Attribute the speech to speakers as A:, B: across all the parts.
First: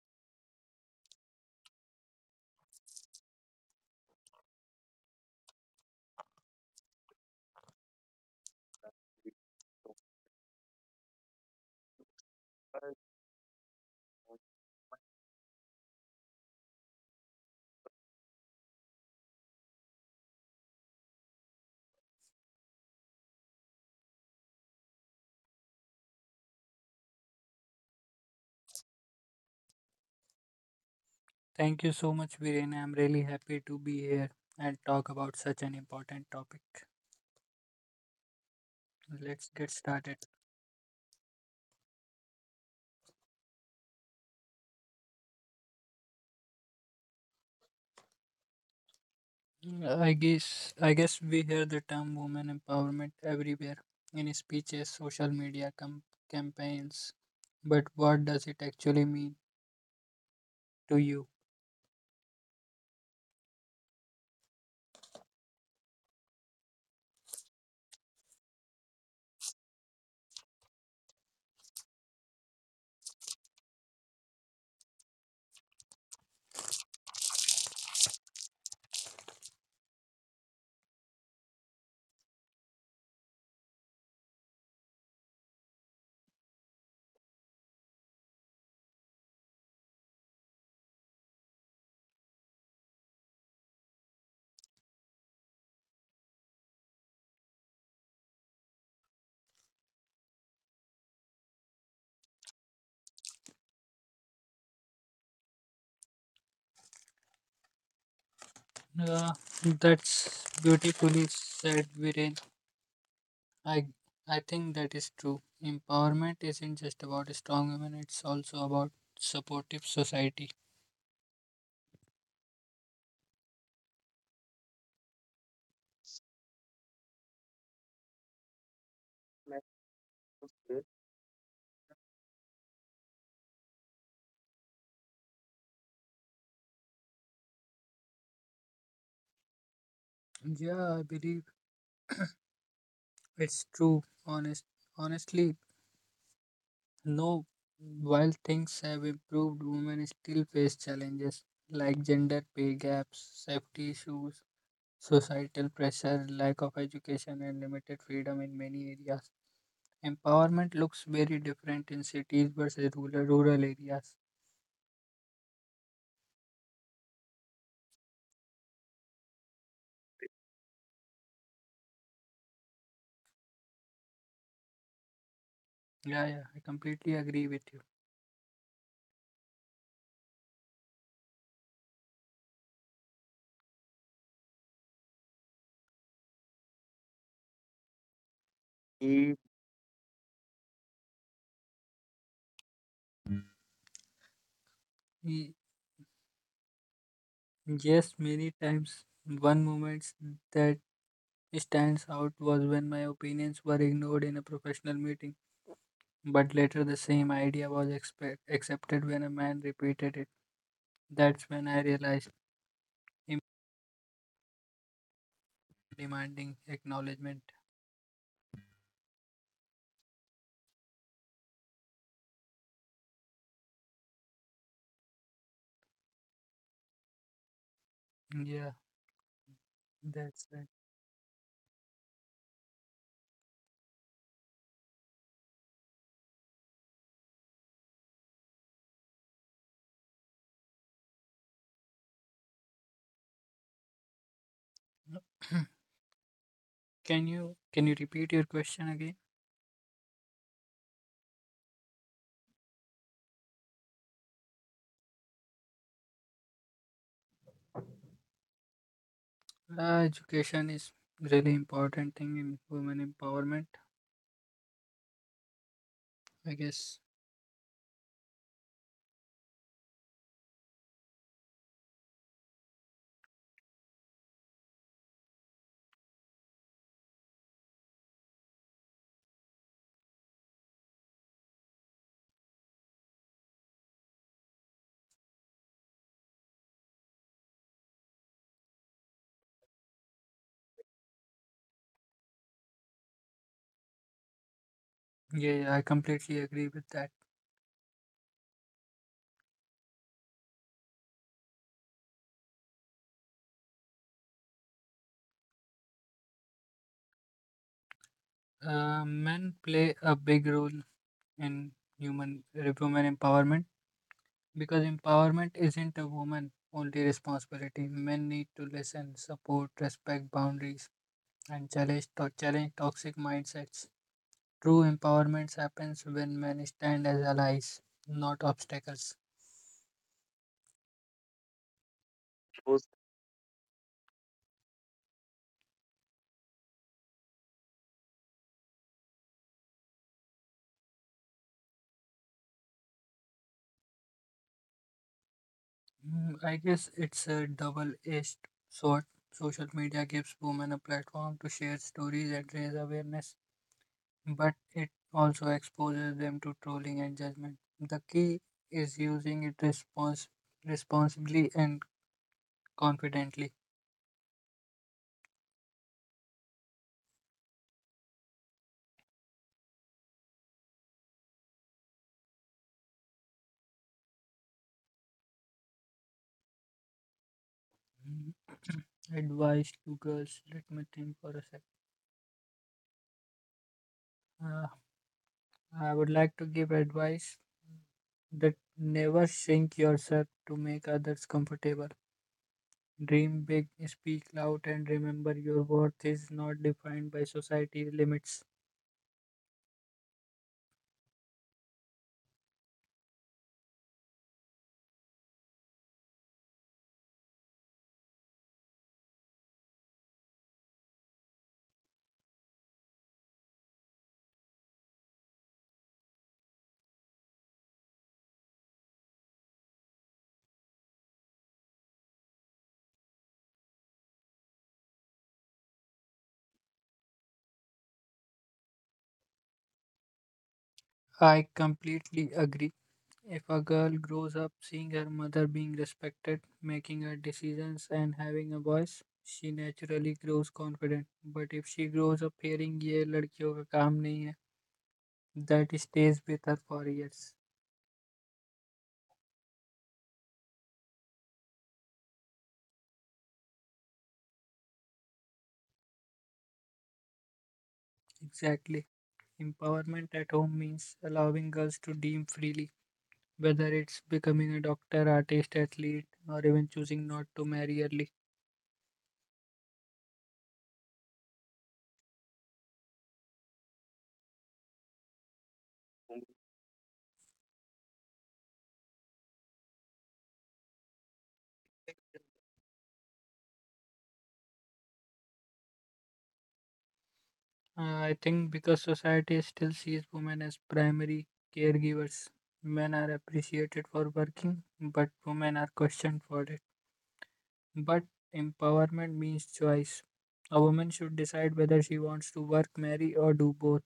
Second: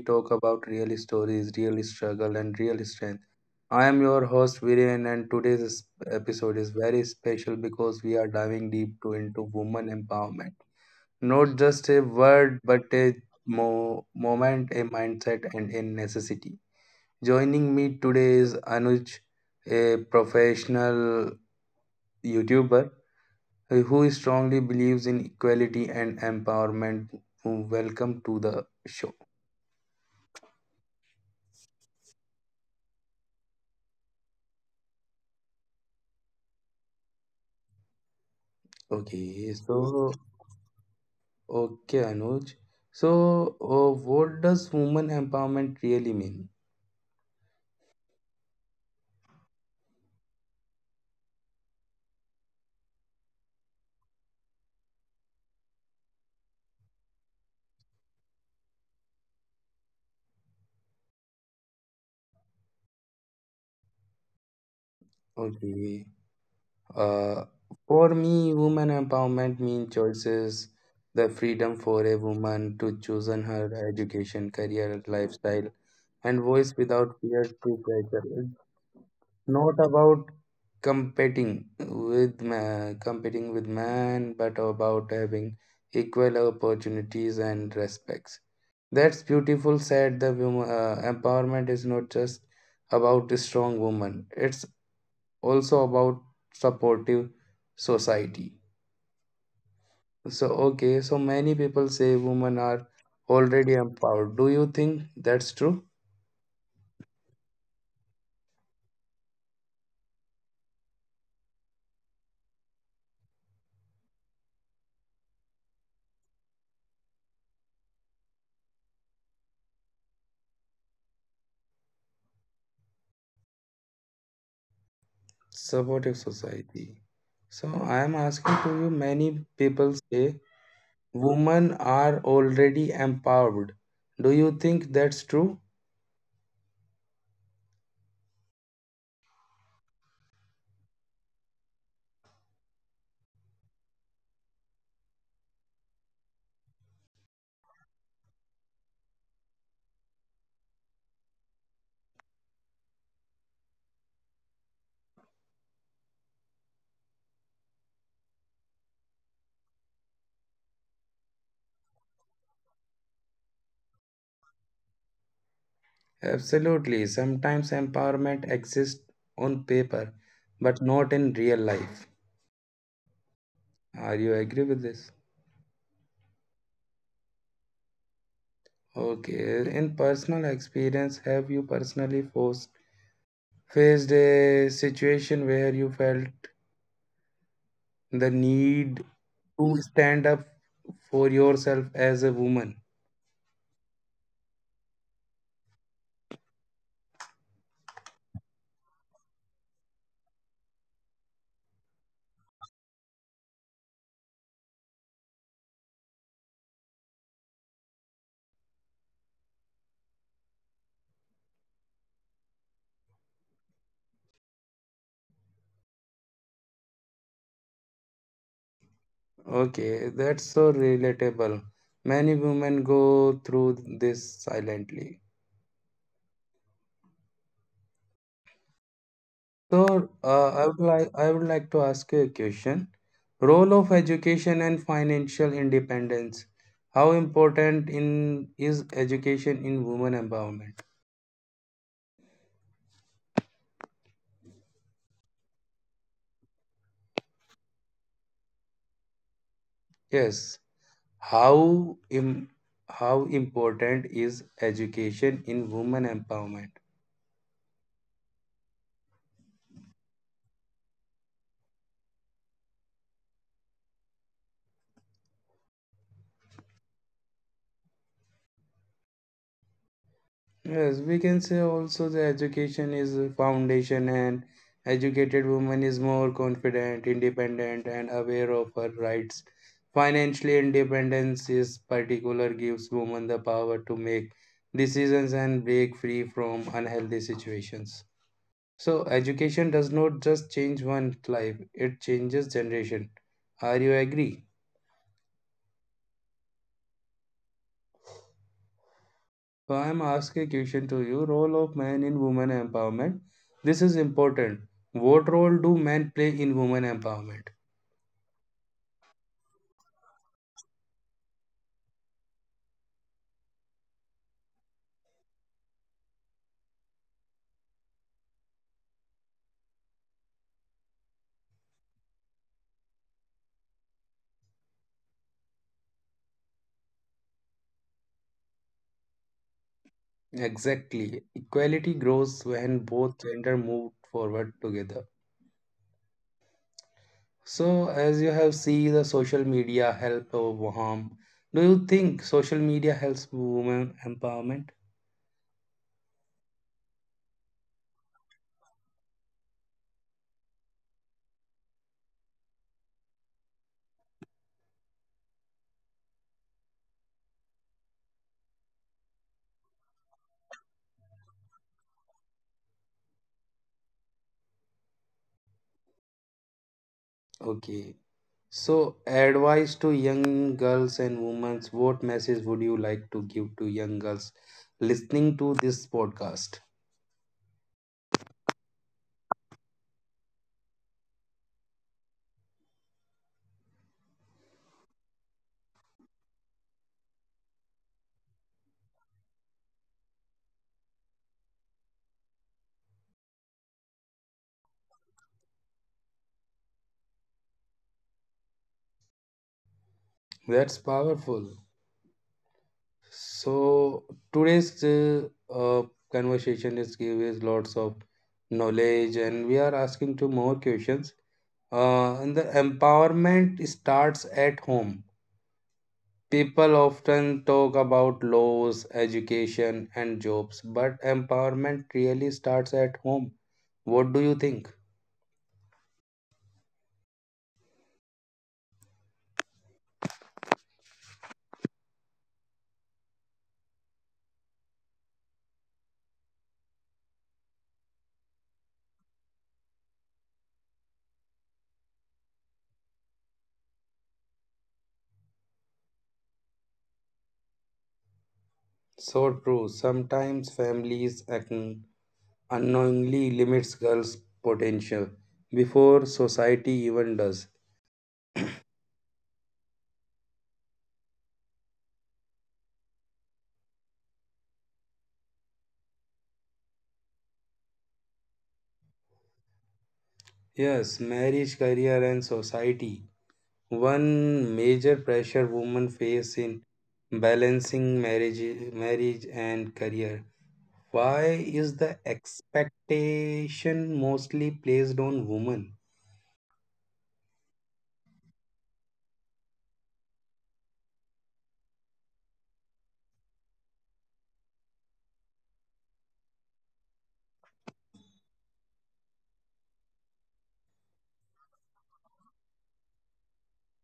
A: talk about real stories, real struggle, and real strength. I am your host Viren, and today's episode is very special because we are diving deep into woman empowerment. Not just a word, but a moment, a mindset, and a necessity. Joining me today is Anuj, a professional YouTuber who strongly believes in equality and empowerment. Welcome to the show.
B: Thank you so much, Viren. I'm really happy to be here and talk about such an important topic. Let's
A: Okay,
B: get
A: so
B: started.
A: okay, Anuj. So, what does woman empowerment really mean?
B: I guess we hear the term women empowerment everywhere in speeches, social media campaigns. But what does it actually mean to you?
A: Okay, uh, for me, woman empowerment means choices, the freedom for a woman to choose on her education, career, lifestyle, and voice without fear to pressure. It's not about competing competing with man but about having equal opportunities and respects. That's beautiful said. The empowerment is not just about a strong woman, it's also about supportive society. So okay, so many people say women are already empowered, do you think that's true?
B: Uh, that's beautifully said, Viren. I I think that is true. Empowerment isn't just about strong women; it's also about supportive society.
A: Supportive society. So I am asking to you, many people say women are already empowered. Do you think that's true?
B: Yeah, I believe it's true. Honestly, no. While things have improved, women still face challenges like gender pay gaps, safety issues, societal pressure, lack of education, and limited freedom in many areas. Empowerment looks very different in cities versus rural areas.
A: Absolutely. Sometimes empowerment exists on paper, but not in real life. Are you agree with this?
B: Yeah, yeah, I completely agree with you.
A: Okay. In personal experience, have you personally faced a situation where you felt the need
B: Mm,
A: to stand up for yourself as a woman?
B: Y- Yes, many times one moment that stands out was when my opinions were ignored in a professional meeting, but later the same idea was accepted when a man repeated it. That's when I realized him demanding acknowledgement.
A: Okay, that's so relatable. Many women go through this silently.
B: Yeah,
A: So,
B: that's right.
A: I would like to ask you a question. Role of education and financial independence. How important in is education in women empowerment?
B: No- can you repeat your question again?
A: Yes. How im, how important is education in women empowerment?
B: Education is really important thing in women empowerment, I guess.
A: Yes, we can say also the education is a foundation and educated woman is more confident, independent and aware of her rights. Financially independence is particular gives women the power to make decisions and break free from unhealthy situations. So education does not just change one's life, it changes generation. Are you agree?
B: Yeah, yeah, I completely agree with that.
A: So I'm asking a question to you. Role of man in women empowerment. This is important. What role do men play in women empowerment?
B: Men play a big role in human women empowerment. Because empowerment isn't a woman only responsibility. Men need to listen, support, respect boundaries, and challenge toxic mindsets. True empowerment happens when men stand as allies, not obstacles.
A: Exactly. Equality grows when both gender move forward together. So as you have seen the social media help or harm, do you think social media helps women empowerment?
B: I guess it's a double edged sword. Social media gives women a platform to share stories and raise awareness, but it also exposes them to trolling and judgment. The key is using it responsibly and confidently.
A: Okay. So advice to young girls and women, what message would you like to give to young girls listening to this podcast?
B: Mhm. Advice to girls. Let me think for a sec. Uh, I would like to give advice that never shrink yourself to make others comfortable. Dream big, speak loud, and remember your worth is not defined by society's limits.
A: That's powerful. So today's conversation is giving us lots of knowledge, and we are asking two more questions. And the empowerment starts at home. People often talk about laws, education, and jobs, but empowerment really starts at home. What do you think?
B: I completely agree. If a girl grows up seeing her mother being respected, making her decisions, and having a voice, she naturally grows confident. But if she grows up hearing, ये लड़कियों का काम नहीं है, that stays with her for years.
A: So true. Sometimes families unknowingly limits girls' potential before society even does.
B: Exactly. Empowerment at home means allowing girls to dream freely, whether it's becoming a doctor, artist, athlete, or even choosing not to marry early.
A: Yes, marriage, career, and society. One major pressure women face in balancing marriage, marriage and career. Why is the expectation mostly placed on women?
B: I think because society still sees women as primary caregivers, men are appreciated for working, but women are questioned for it. But empowerment means choice. A woman should decide whether she wants to work, marry, or do both.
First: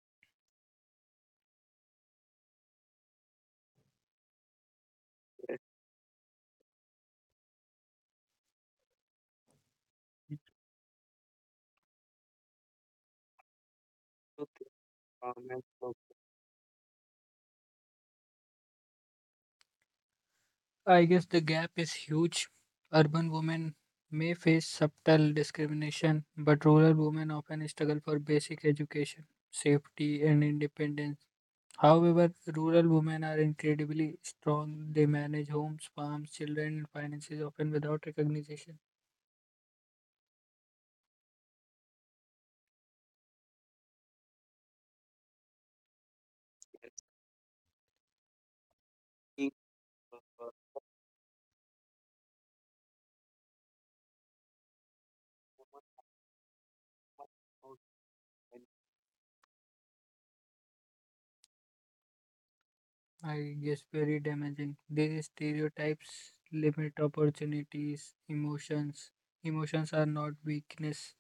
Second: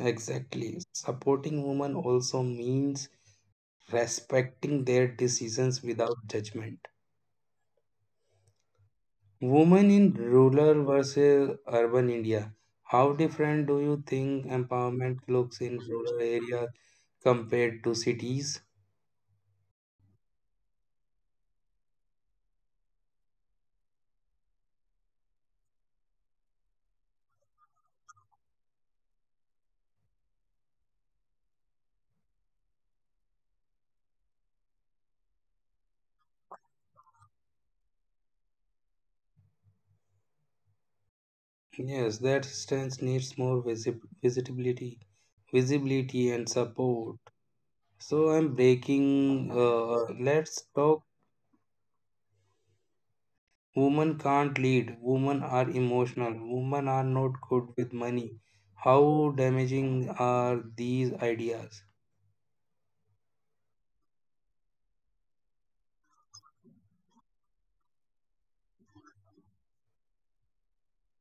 A: Exactly. Supporting women also means respecting their decisions without judgment. Women in rural versus urban India. How different do you think empowerment looks in rural areas compared to cities?
B: I guess the gap is huge. Urban women may face subtle discrimination, but rural women often struggle for basic education, safety, and independence. However, rural women are incredibly strong. They manage homes, farms, children, and finances often without recognition.
A: Yes, that stance needs more visibility, visibility and support. So I'm breaking. Let's talk. Women can't lead. Women are emotional. Women are not good with money. How damaging are these ideas?
B: I guess very damaging. These stereotypes limit opportunities, emotions. Emotions are not weakness.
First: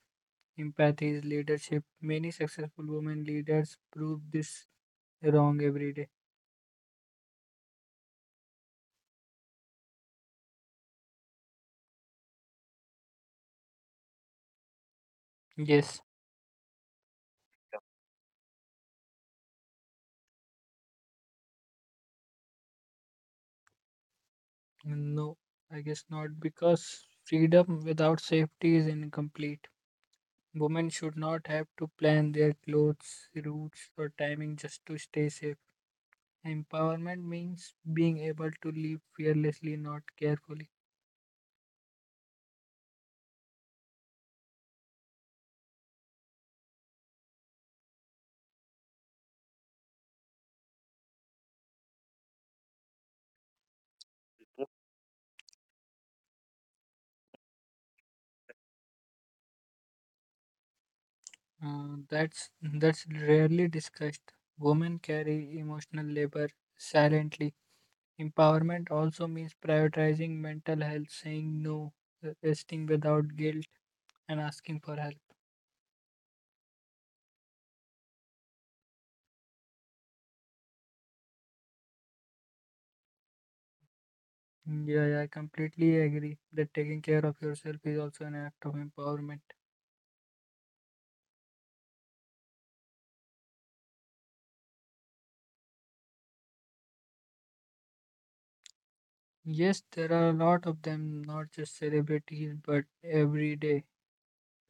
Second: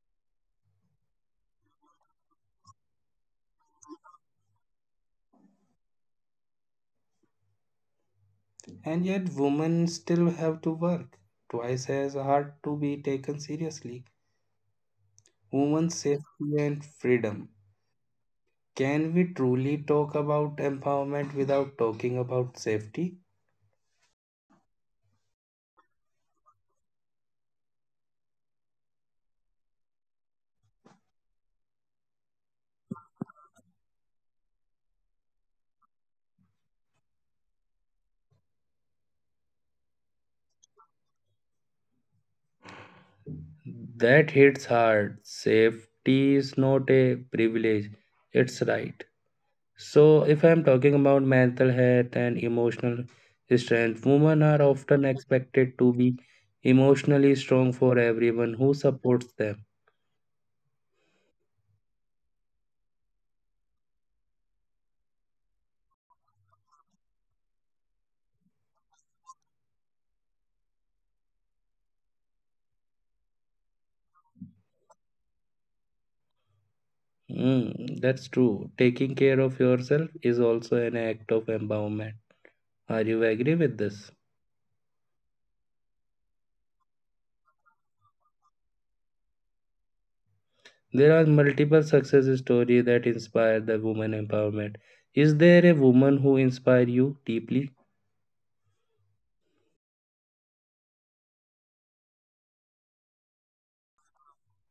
B: Empathy is leadership. Many successful women leaders prove this wrong every day.
A: And yet, women still have to work twice as hard to be taken seriously. Women's
B: Yes,
A: safety and freedom. Can we truly talk about empowerment without talking about safety?
B: no, I guess not, because freedom without safety is incomplete. Women should not have to plan their clothes, routes, or timing just to stay safe. Empowerment means being able to live fearlessly, not carefully.
A: That hits hard. Safety is not a privilege, it's right. So, if I'm talking about mental health and emotional strength, women are often expected to be emotionally strong for everyone who supports them.
B: That's rarely discussed. Women carry emotional labor silently. Empowerment also means prioritizing mental health, saying no, resting without guilt, and asking for help.
A: Mm, that's true. Taking care of yourself is also an act of empowerment. Are you agree with this?
B: Yeah, yeah, I completely agree that taking care of yourself is also an act of empowerment.
A: There are multiple success stories that inspire the woman empowerment. Is there a woman who inspire you deeply?
B: Yes, there are a lot of them, not just celebrities,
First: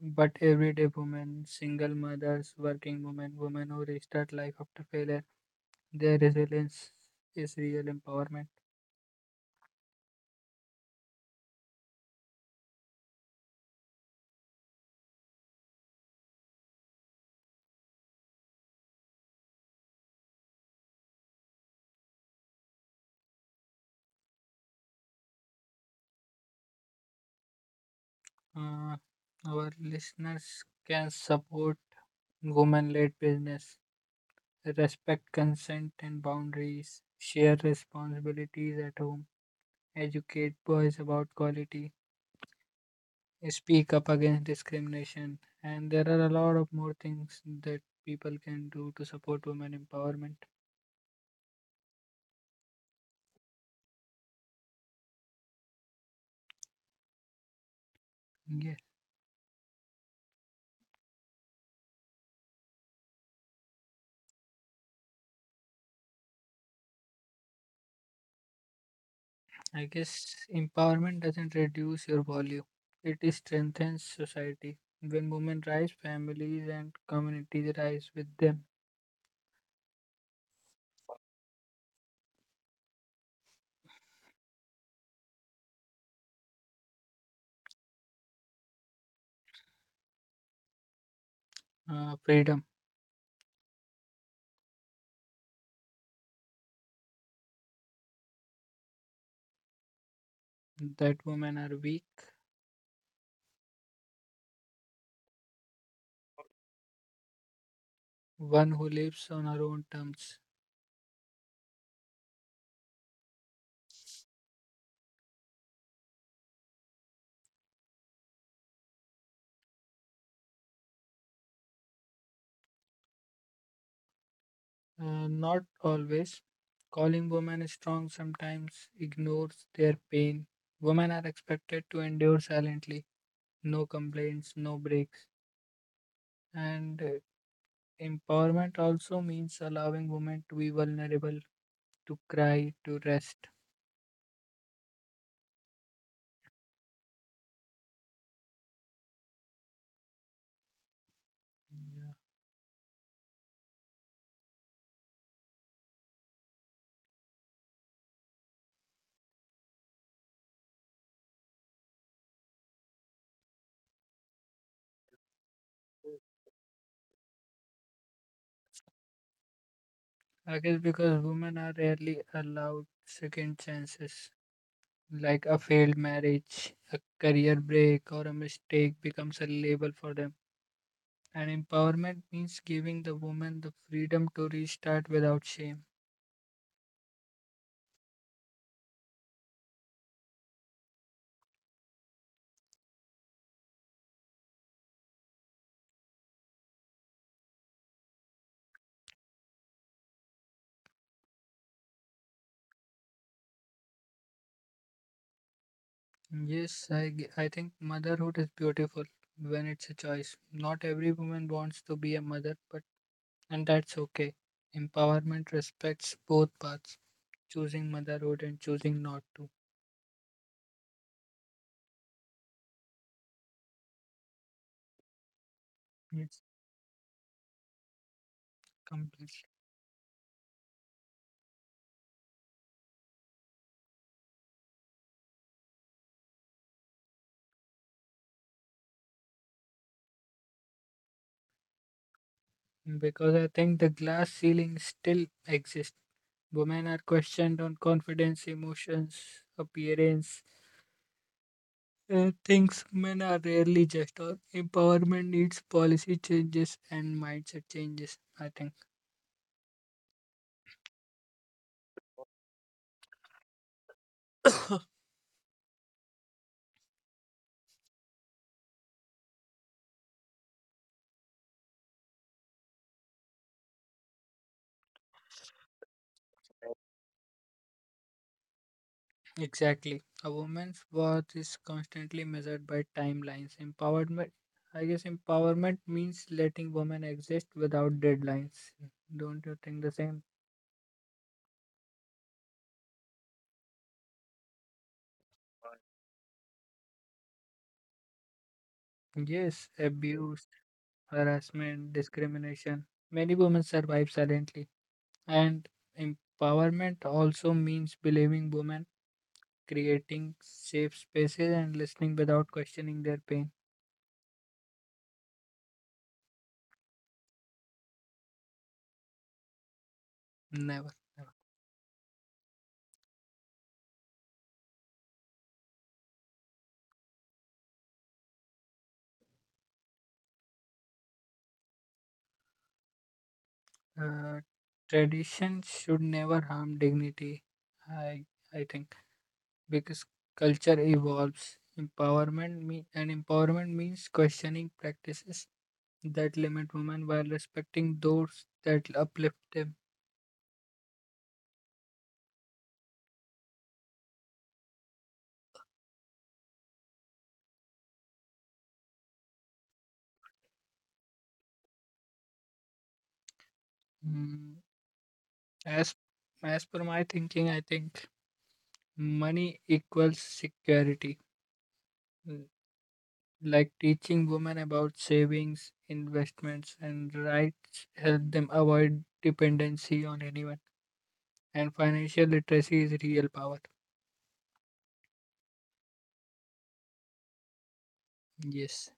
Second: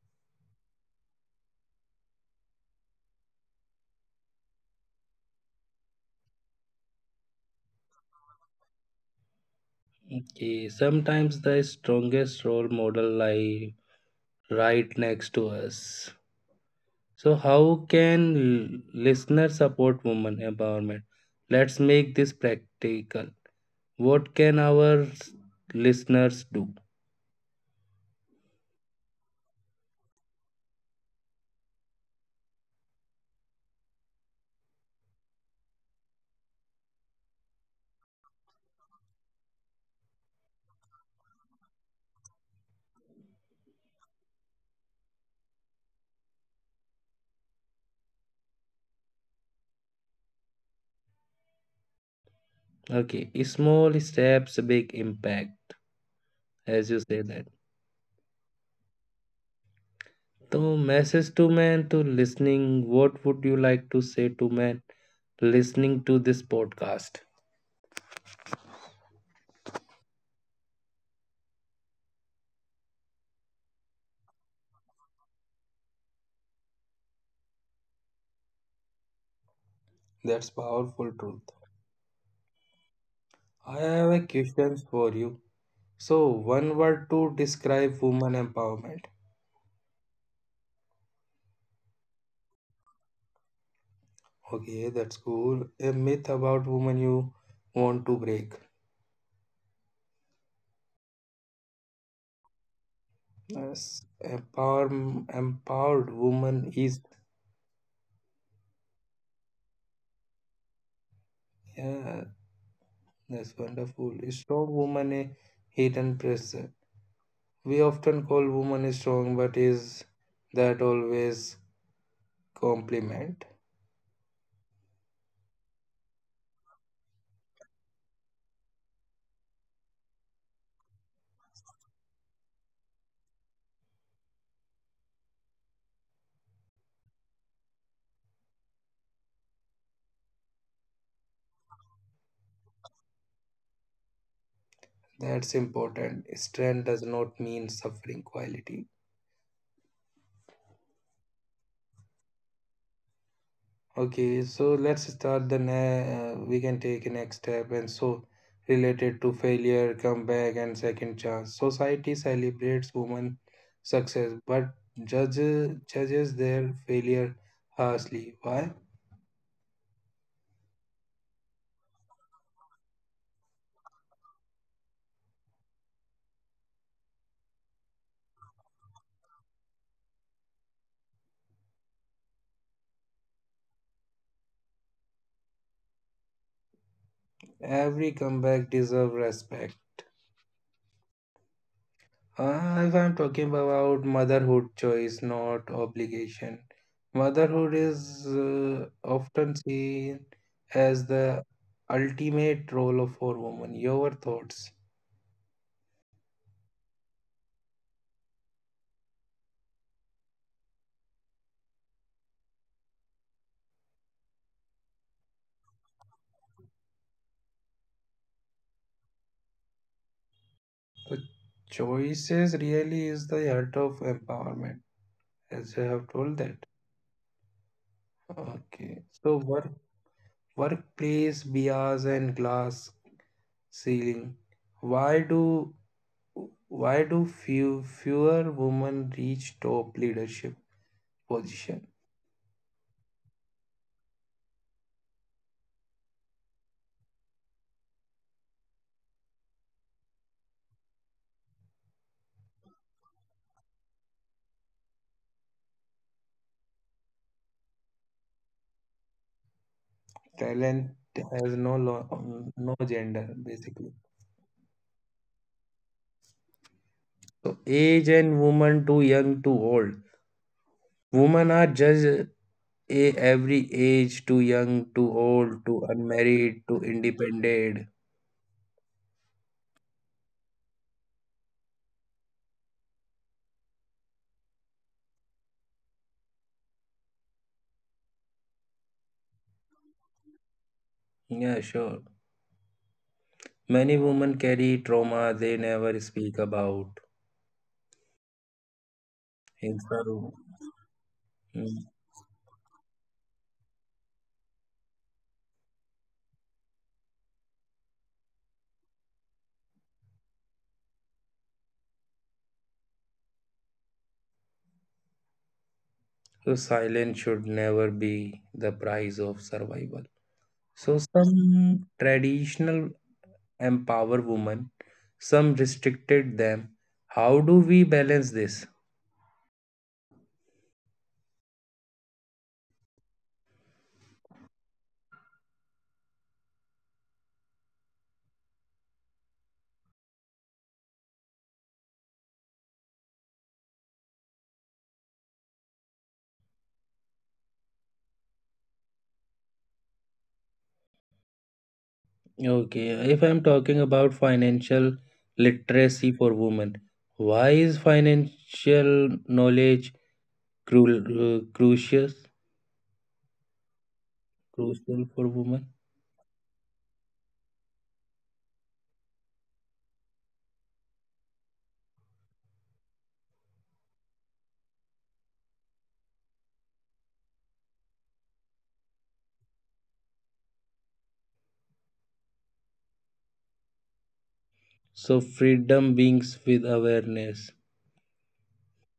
B: but everyday women, single mothers, working women, women who restart life after failure. Their resilience is real empowerment.
A: Okay, sometimes the strongest role model lie right next to us. So how can listeners support women empowerment? Let's make this practical. What can our listeners do?
B: Uh, our listeners can support women-led business, respect consent and boundaries, share responsibilities at home, educate boys about quality, speak up against discrimination, and there are a lot of more things that people can do to support women empowerment.
A: Okay, small steps, big impact, as you say that.
B: Yeah,
A: So, message to man to listening. What would you like to say to man listening to this podcast?
B: I guess empowerment doesn't reduce your value, it is strengthens society. When women rise, families and communities rise with them.
A: That's powerful truth. I have a question for you. So, one word to describe woman empowerment.
B: Freedom.
A: Okay, that's cool. A myth about woman you want to break.
B: That women are weak,
A: Yes, empowered woman is.
B: one who lives on her own terms.
A: Yeah, that's wonderful. A strong woman, a hidden person. We often call woman strong, but is that always compliment?
B: Not always. Calling women is strong sometimes ignores their pain. Women are expected to endure silently, no complaints, no breaks. And empowerment also means allowing women to be vulnerable, to cry, to rest.
A: That's important. Strength does not mean suffering quality.
B: Yeah.
A: Okay, so let's start the we can take a next step and so related to failure, comeback, and second chance. Society celebrates women success, but judges their failure harshly. Why?
B: I guess because women are rarely allowed second chances, like a failed marriage, a career break, or a mistake becomes a label for them. And empowerment means giving the woman the freedom to restart without shame.
A: Every comeback deserves respect. If I'm talking about motherhood choice, not obligation. Motherhood is often seen as the ultimate role of for woman. Your thoughts?
B: Yes, I think motherhood is beautiful when it's a choice. Not every woman wants to be a mother, but and that's okay. Empowerment respects both paths, choosing motherhood and choosing not to.
A: The choices really is the heart of empowerment, as I have told
B: Yes,
A: that. Okay. So
B: completely.
A: workplace bias and glass ceiling. Why do Why do fewer women reach top leadership position?
B: Because I think the glass ceiling still exists. Women are questioned on confidence, emotions, appearance. Things men are rarely just or empowerment needs policy changes and mindset changes, I think.
A: Talent has no gender basically. So age and woman too young too old. Women are judged a every age too young too old too unmarried too independent.
B: Exactly, a woman's worth is constantly measured by timelines empowerment. I guess empowerment means letting women exist without deadlines. Don't you think the same?
A: Yeah, sure. Many women carry trauma they never speak about.
B: Yes,
A: In some-
B: abuse,
A: Mm.
B: harassment, discrimination. Many women survive silently, and empowerment also means believing women, creating safe spaces and listening without questioning their pain.
A: So silence should never be the price of survival.
B: Never,
A: So
B: never.
A: some traditional empower women, some restricted them. How do we balance this?
B: Uh, Tradition should never harm dignity. I I think because culture evolves. Empowerment means questioning practices that limit women while respecting those that uplift them.
A: Okay, if I'm talking about financial literacy for women, why is financial knowledge cru- uh, crucial
B: Mm,
A: crucial for women?
B: As as per my thinking, I think money equals security. Like teaching women about savings, investments, and rights help them avoid dependency on anyone. And financial literacy is real power.
A: So freedom beings with awareness,
B: Yes.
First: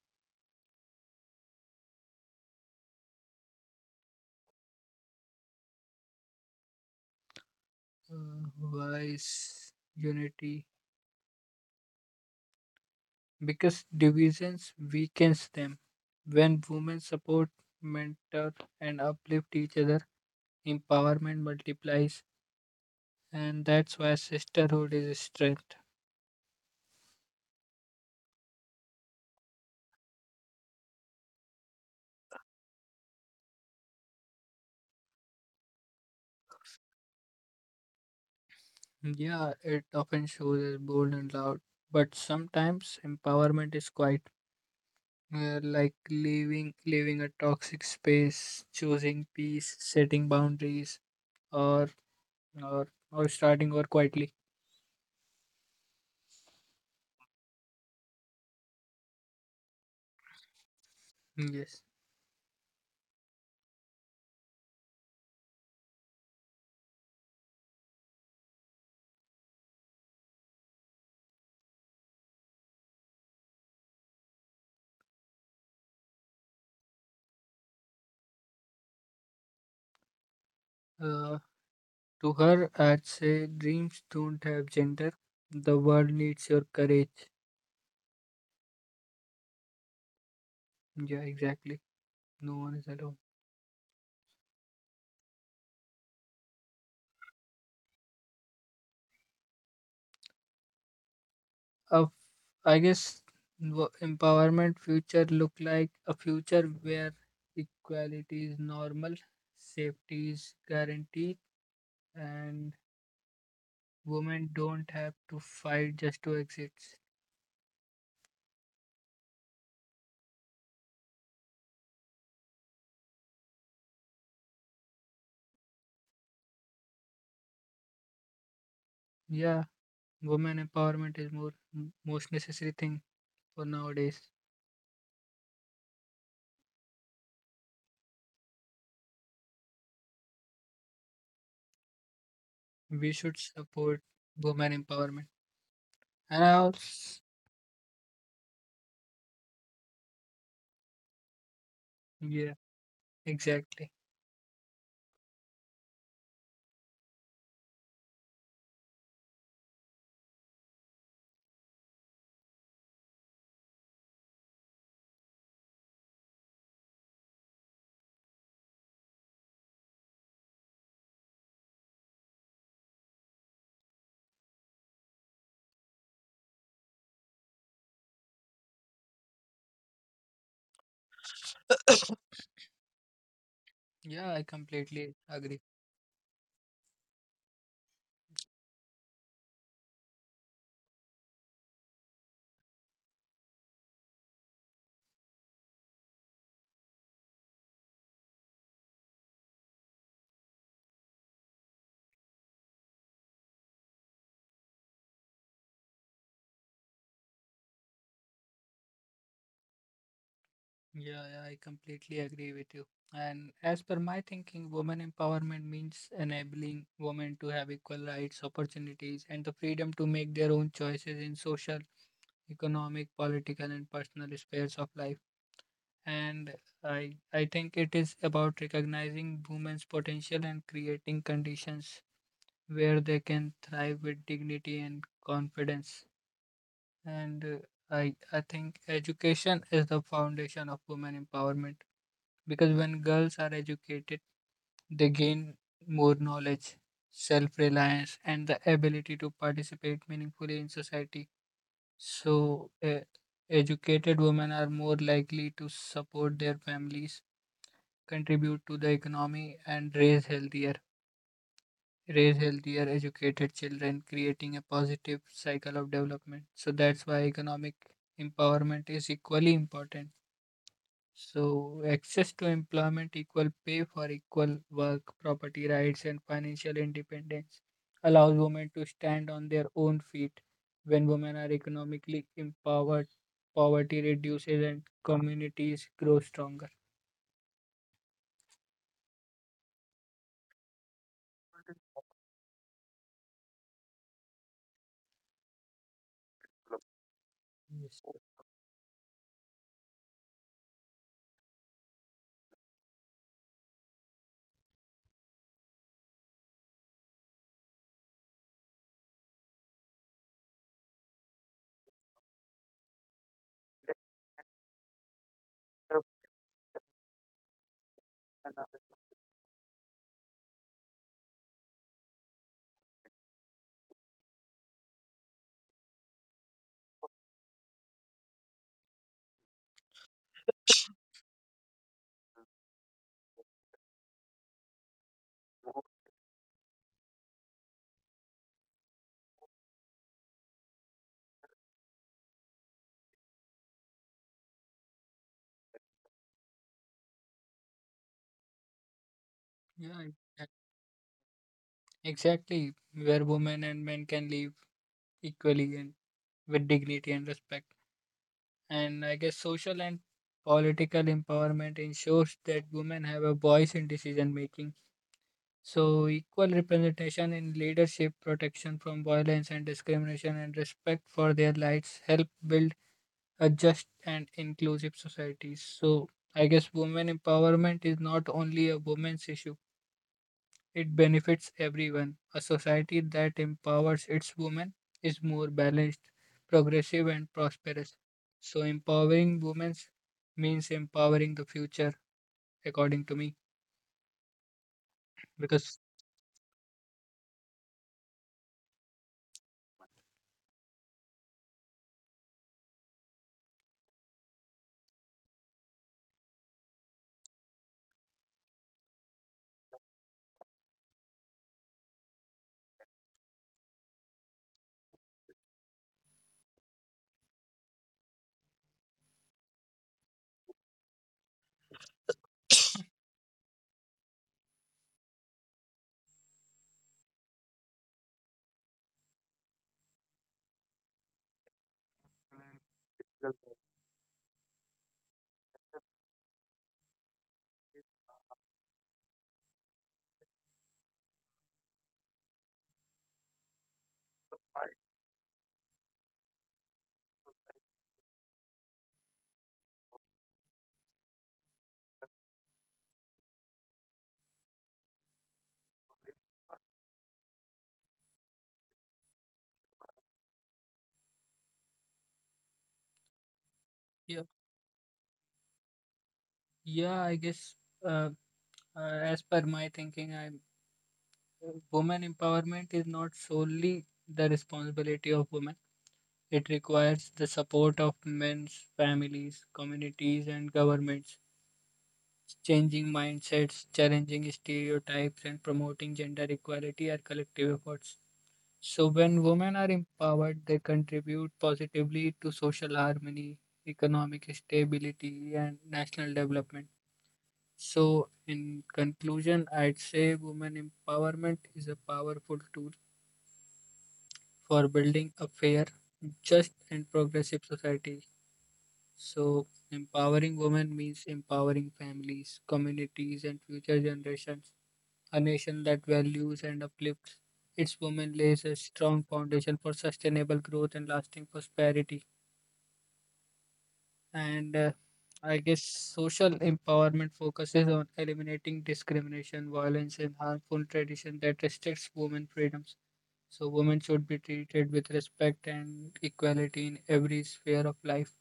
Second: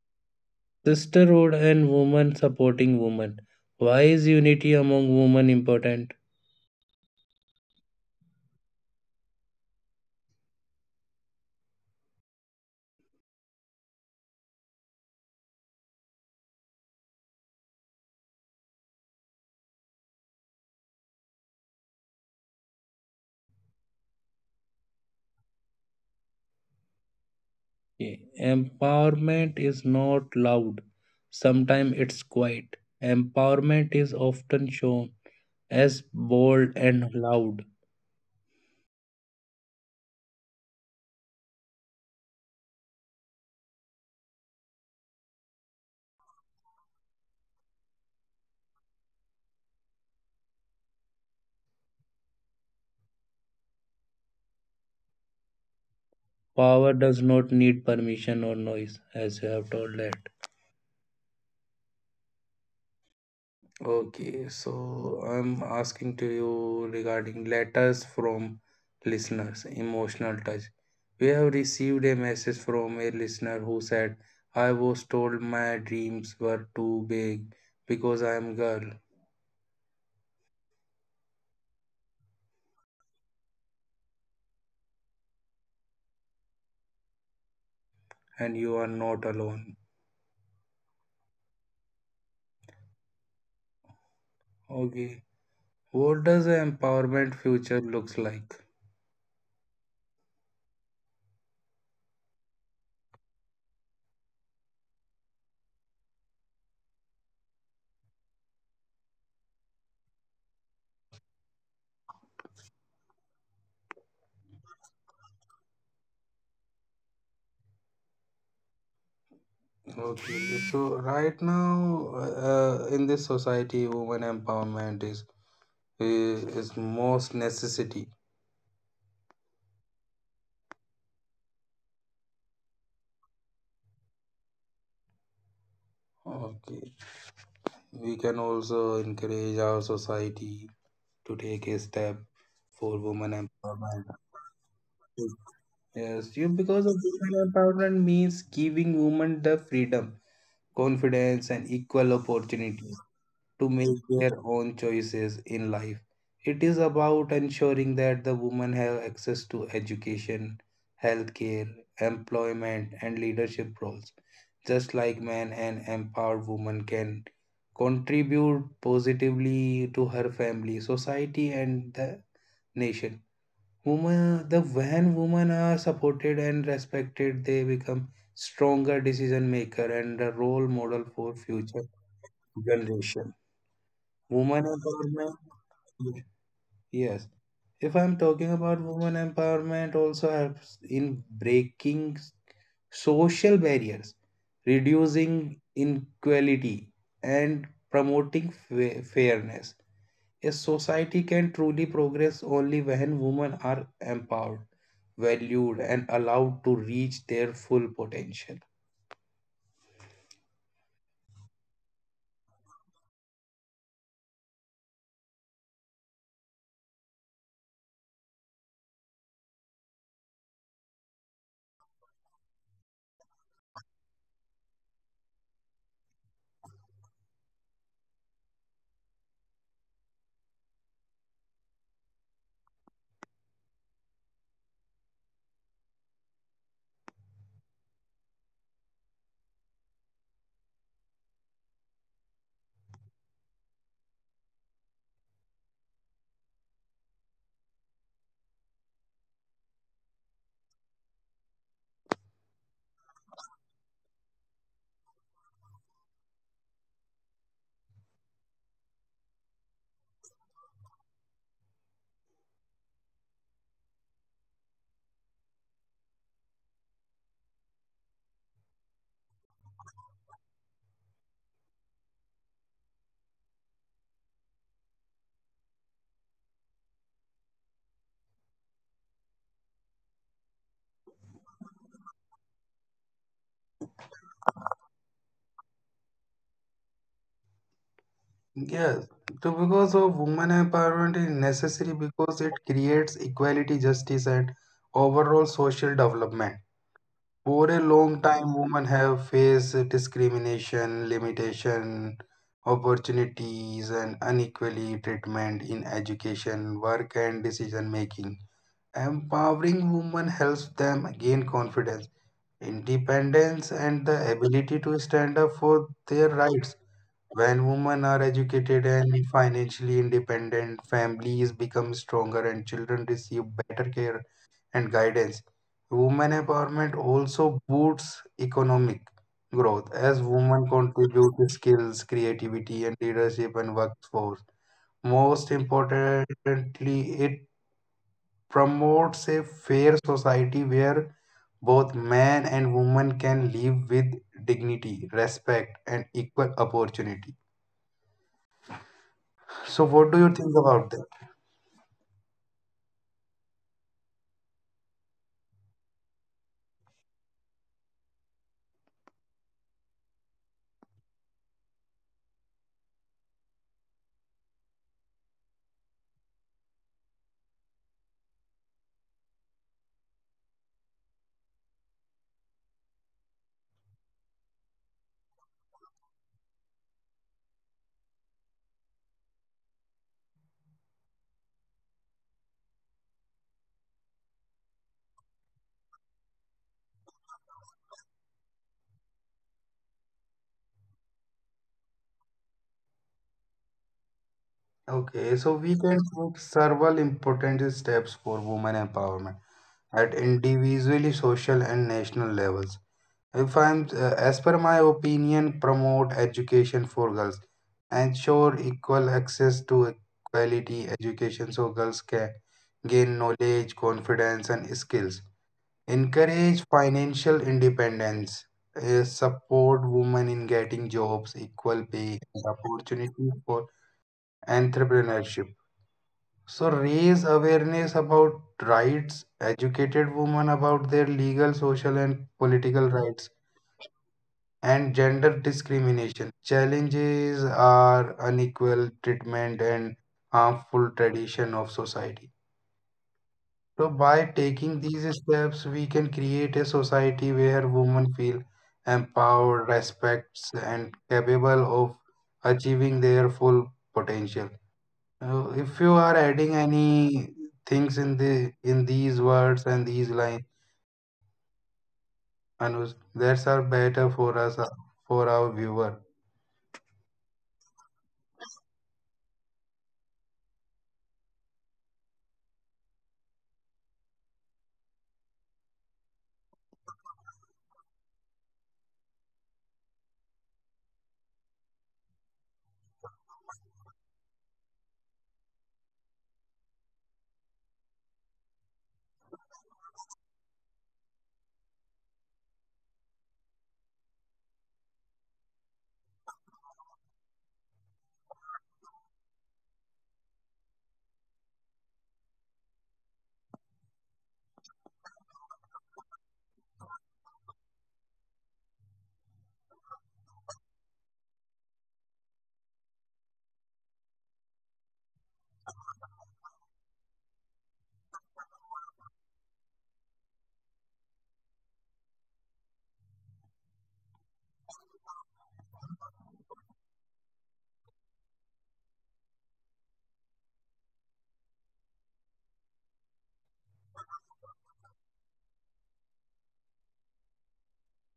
A: sisterhood and women supporting women. Why is unity among women important?
B: Wise unity, because divisions weakens them. When women support, mentor, and uplift each other, empowerment multiplies, and that's why sisterhood is strength.
A: Empowerment is not loud, sometimes it's quiet. Empowerment is often shown as bold and loud.
B: Yeah, it often shows as bold and loud, but sometimes empowerment is quiet, like leaving a toxic space, choosing peace, setting boundaries, or or starting over quietly.
A: Power does not need permission or noise, as you have told that.
B: Yes.
A: Okay, so I'm asking to you regarding letters from listeners, emotional touch. We have received a message from a listener who said, I was told my dreams were too big because I am girl.
B: Uh, to her, I'd say dreams don't have gender. The world needs your courage.
A: And you are not alone.
B: Yeah, exactly. No one is alone.
A: Okay. What does the empowerment future looks like?
B: Of, I guess empowerment future look like a future where equality is normal, safety is guaranteed, and women don't have to fight just to exist.
A: Okay. So right now, in this society, women empowerment is most necessity.
B: Yeah, women empowerment is more most necessary thing for nowadays.
A: Okay. We can also encourage our society to take a step for
B: We should
A: women
B: support
A: empowerment.
B: women empowerment.
A: Yes,
B: And I
A: you because of
B: also,
A: women empowerment means giving women the freedom, confidence, and equal
B: yeah,
A: opportunity to
B: exactly.
A: make their own choices in life. It is about ensuring that the women have access to education, healthcare, employment, and leadership roles, just like men. An empowered woman can contribute positively to her family, society, and the nation. Women, the when women are supported and respected, they become stronger decision maker and a role model for future generation.
B: Yeah, I
A: Woman
B: completely
A: empowerment.
B: agree.
A: Yes. If I'm talking about women empowerment, also helps in breaking social barriers, reducing inequality, and promoting fairness. A society can truly progress only when women are empowered, valued, and allowed to reach their full potential.
B: Yeah, yeah, I completely agree with you. And as per my thinking, women empowerment means enabling women to have equal rights, opportunities, and the freedom to make their own choices in social, economic, political, and personal spheres of life. And I think it is about recognizing women's potential and creating conditions where they can thrive with dignity and confidence. And I think education is the foundation of women empowerment because when girls are educated, they gain more knowledge, self reliance, and the ability to participate meaningfully in society. So, educated women are more likely to support their families, contribute to the economy, and raise healthier, educated children, creating a positive cycle of development. So that's why economic empowerment is equally important. So, access to employment, equal pay for equal work, property rights, and financial independence allows women to stand on their own feet. When women are economically empowered, poverty reduces and communities grow stronger.
A: Yes, so because of women empowerment is necessary because it creates equality, justice, and overall social development. For a
B: Yes.
A: long time, women have faced discrimination, limitation, opportunities, and unequally treatment in education, work, and decision making. Empowering women helps them gain confidence, independence, and the ability to stand up for their rights. When women are educated and financially independent, families become stronger and children receive better care and guidance. Women empowerment also boosts economic growth as women contribute to skills, creativity, and leadership and workforce. Most importantly, it promotes a fair society where both men and women can live with dignity, respect, and equal opportunity. So,
B: Yeah,
A: what do you
B: exac-
A: think about that?
B: exactly. Where women and men can live equally and with dignity and respect. And I guess social and political empowerment ensures that women have a voice in decision making. So, equal representation in leadership, protection from violence and discrimination, and respect for their rights help build a just and inclusive society. So, I guess women empowerment is not only a women's issue, it benefits everyone. A society that empowers its women is more balanced, progressive, and prosperous. So, empowering women means empowering the future, according to me,
A: Okay, so
B: because
A: we can take several important steps for women empowerment at individually, social, and national levels. If I'm, as per my opinion, promote education for girls, ensure equal access to quality education so girls can gain knowledge, confidence, and skills. Encourage financial independence. Uh, support women in getting jobs, equal pay, and opportunities for entrepreneurship. So raise awareness about rights, educated women about their legal, social, and political rights, and gender discrimination. Challenges are unequal treatment and harmful tradition of society. So by taking these steps, we can create a society where women feel empowered, respects, and capable of achieving their full potential. If you are adding any things in these words and these lines, Anuj, that's are better
B: yeah,
A: for us for our viewer.
B: yeah I guess. Uh, as per my thinking, I women empowerment is not solely the responsibility of women. It requires the support of men's families, communities, and governments. Changing mindsets, challenging stereotypes, and promoting gender equality are collective efforts. So, when women are empowered, they contribute positively to social harmony, economic stability, and national development. So, in conclusion, I'd say women empowerment is a powerful tool for building a fair, just, and progressive society. So, empowering women means empowering families, communities, and future generations. A nation that values and uplifts its women lays a strong foundation for sustainable growth and lasting prosperity. And I guess social empowerment focuses on eliminating discrimination, violence, and harmful tradition that restricts women freedoms. So women should be treated with respect and equality in every sphere of life.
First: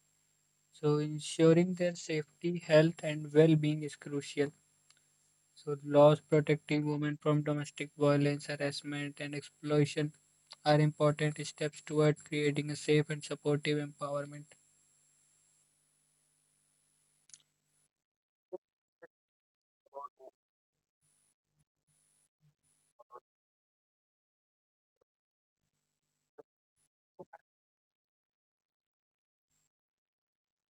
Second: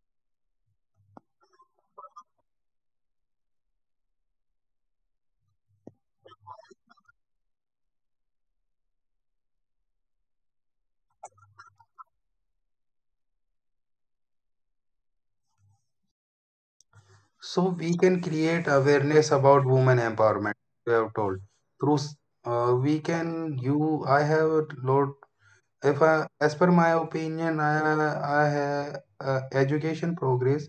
B: So ensuring their safety, health, and well-being is crucial. So laws protecting women from domestic violence, harassment, and exploitation are important steps toward creating a safe and supportive environment.
A: So we can create awareness about women empowerment. You have told through s- we can you I have a lot. If I, as per my opinion, I have education progress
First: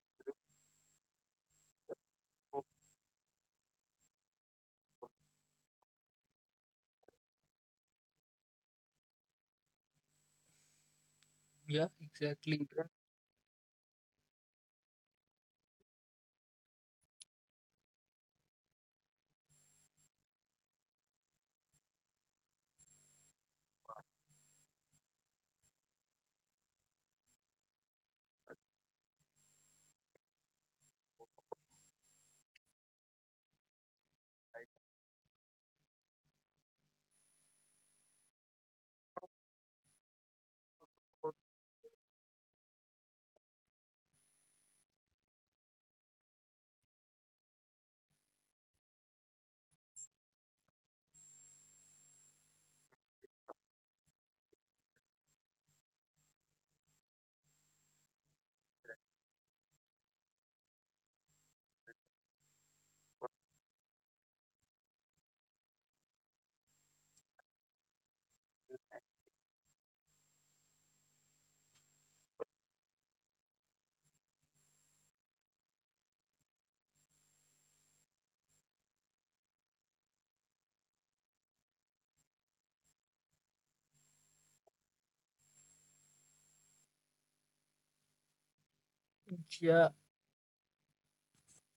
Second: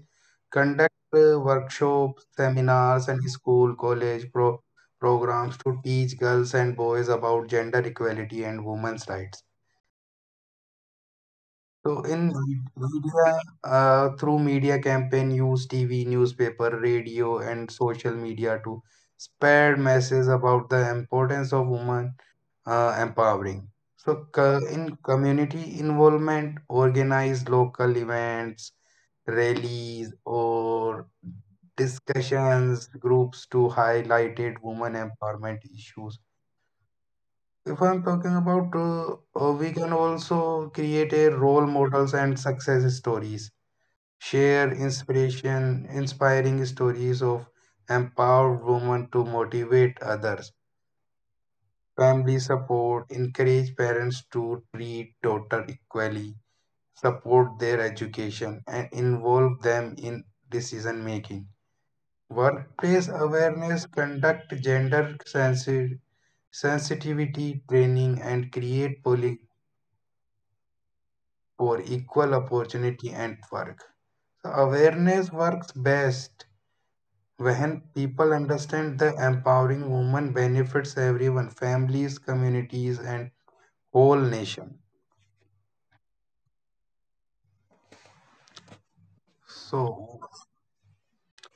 A: conduct workshops, seminars, and school college programs to teach girls and boys about gender equality and women's rights.
B: Yeah,
A: So in
B: exactly.
A: media, through media campaign, use TV, newspaper, radio, and social media to spread messages about the importance of women empowering. So, in community involvement, organize local events, rallies, or discussions groups to highlighted women empowerment issues. If I'm talking about, we can also create a role models and success stories. Share inspiration, inspiring stories of empowered women to motivate others. Family support, encourage parents to treat daughter equally, support their education, and involve them in decision making. Workplace awareness, conduct sensitivity training, and create policy for equal opportunity at work. So awareness works best when people understand the empowering woman benefits everyone, families, communities, and whole nation.
B: Yeah,
A: So,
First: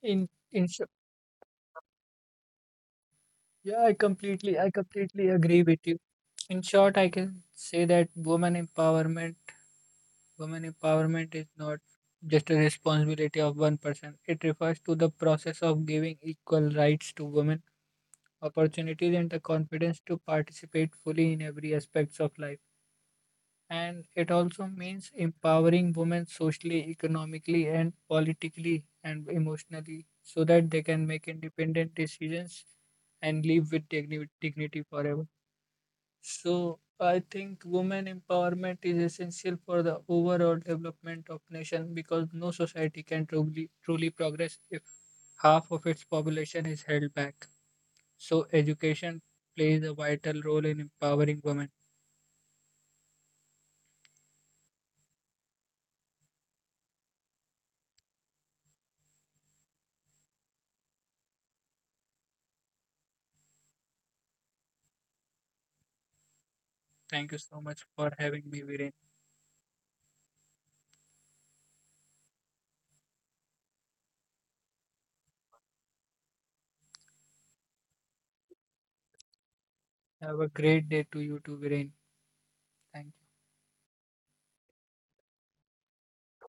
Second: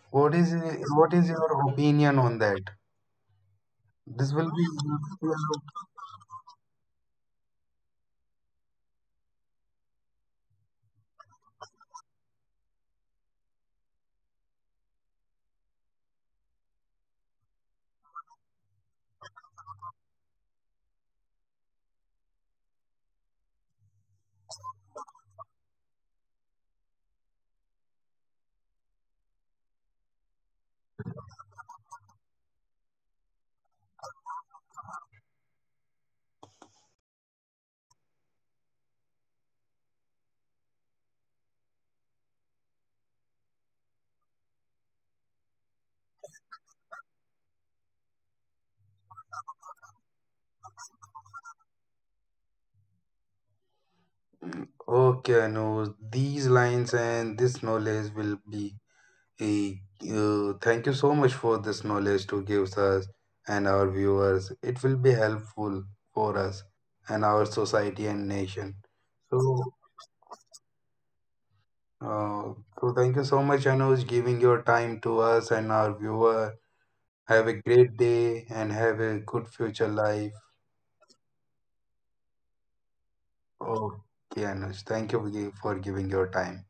B: In
A: what is
B: in short,
A: what is your opinion on that?
B: yeah, I
A: This will
B: completely
A: be
B: I completely agree with you. In short, I can say that woman empowerment is not just a responsibility of one person. It refers to the process of giving equal rights to women, opportunities, and the confidence to participate fully in every aspects of life. And it also means empowering women socially, economically, and politically and emotionally so that they can make independent decisions and live with dignity forever. So, I think women empowerment is essential for the overall development of nation because no society can truly progress if half of its population is held back. So, education plays a vital role in empowering women.
A: okay, no, these lines and this knowledge will be a thank you so much for this knowledge to give us and our viewers. It will be helpful for us and our
B: Thank you so much
A: society and
B: for having
A: nation.
B: me, Viren.
A: So, uh, so thank you so much, Anuj, giving your time to us and our viewer. Have a great day and have a good future life.
B: Have a great day to you too, Viren. Thank you.
A: Okay, Anuj, thank you for for giving your time.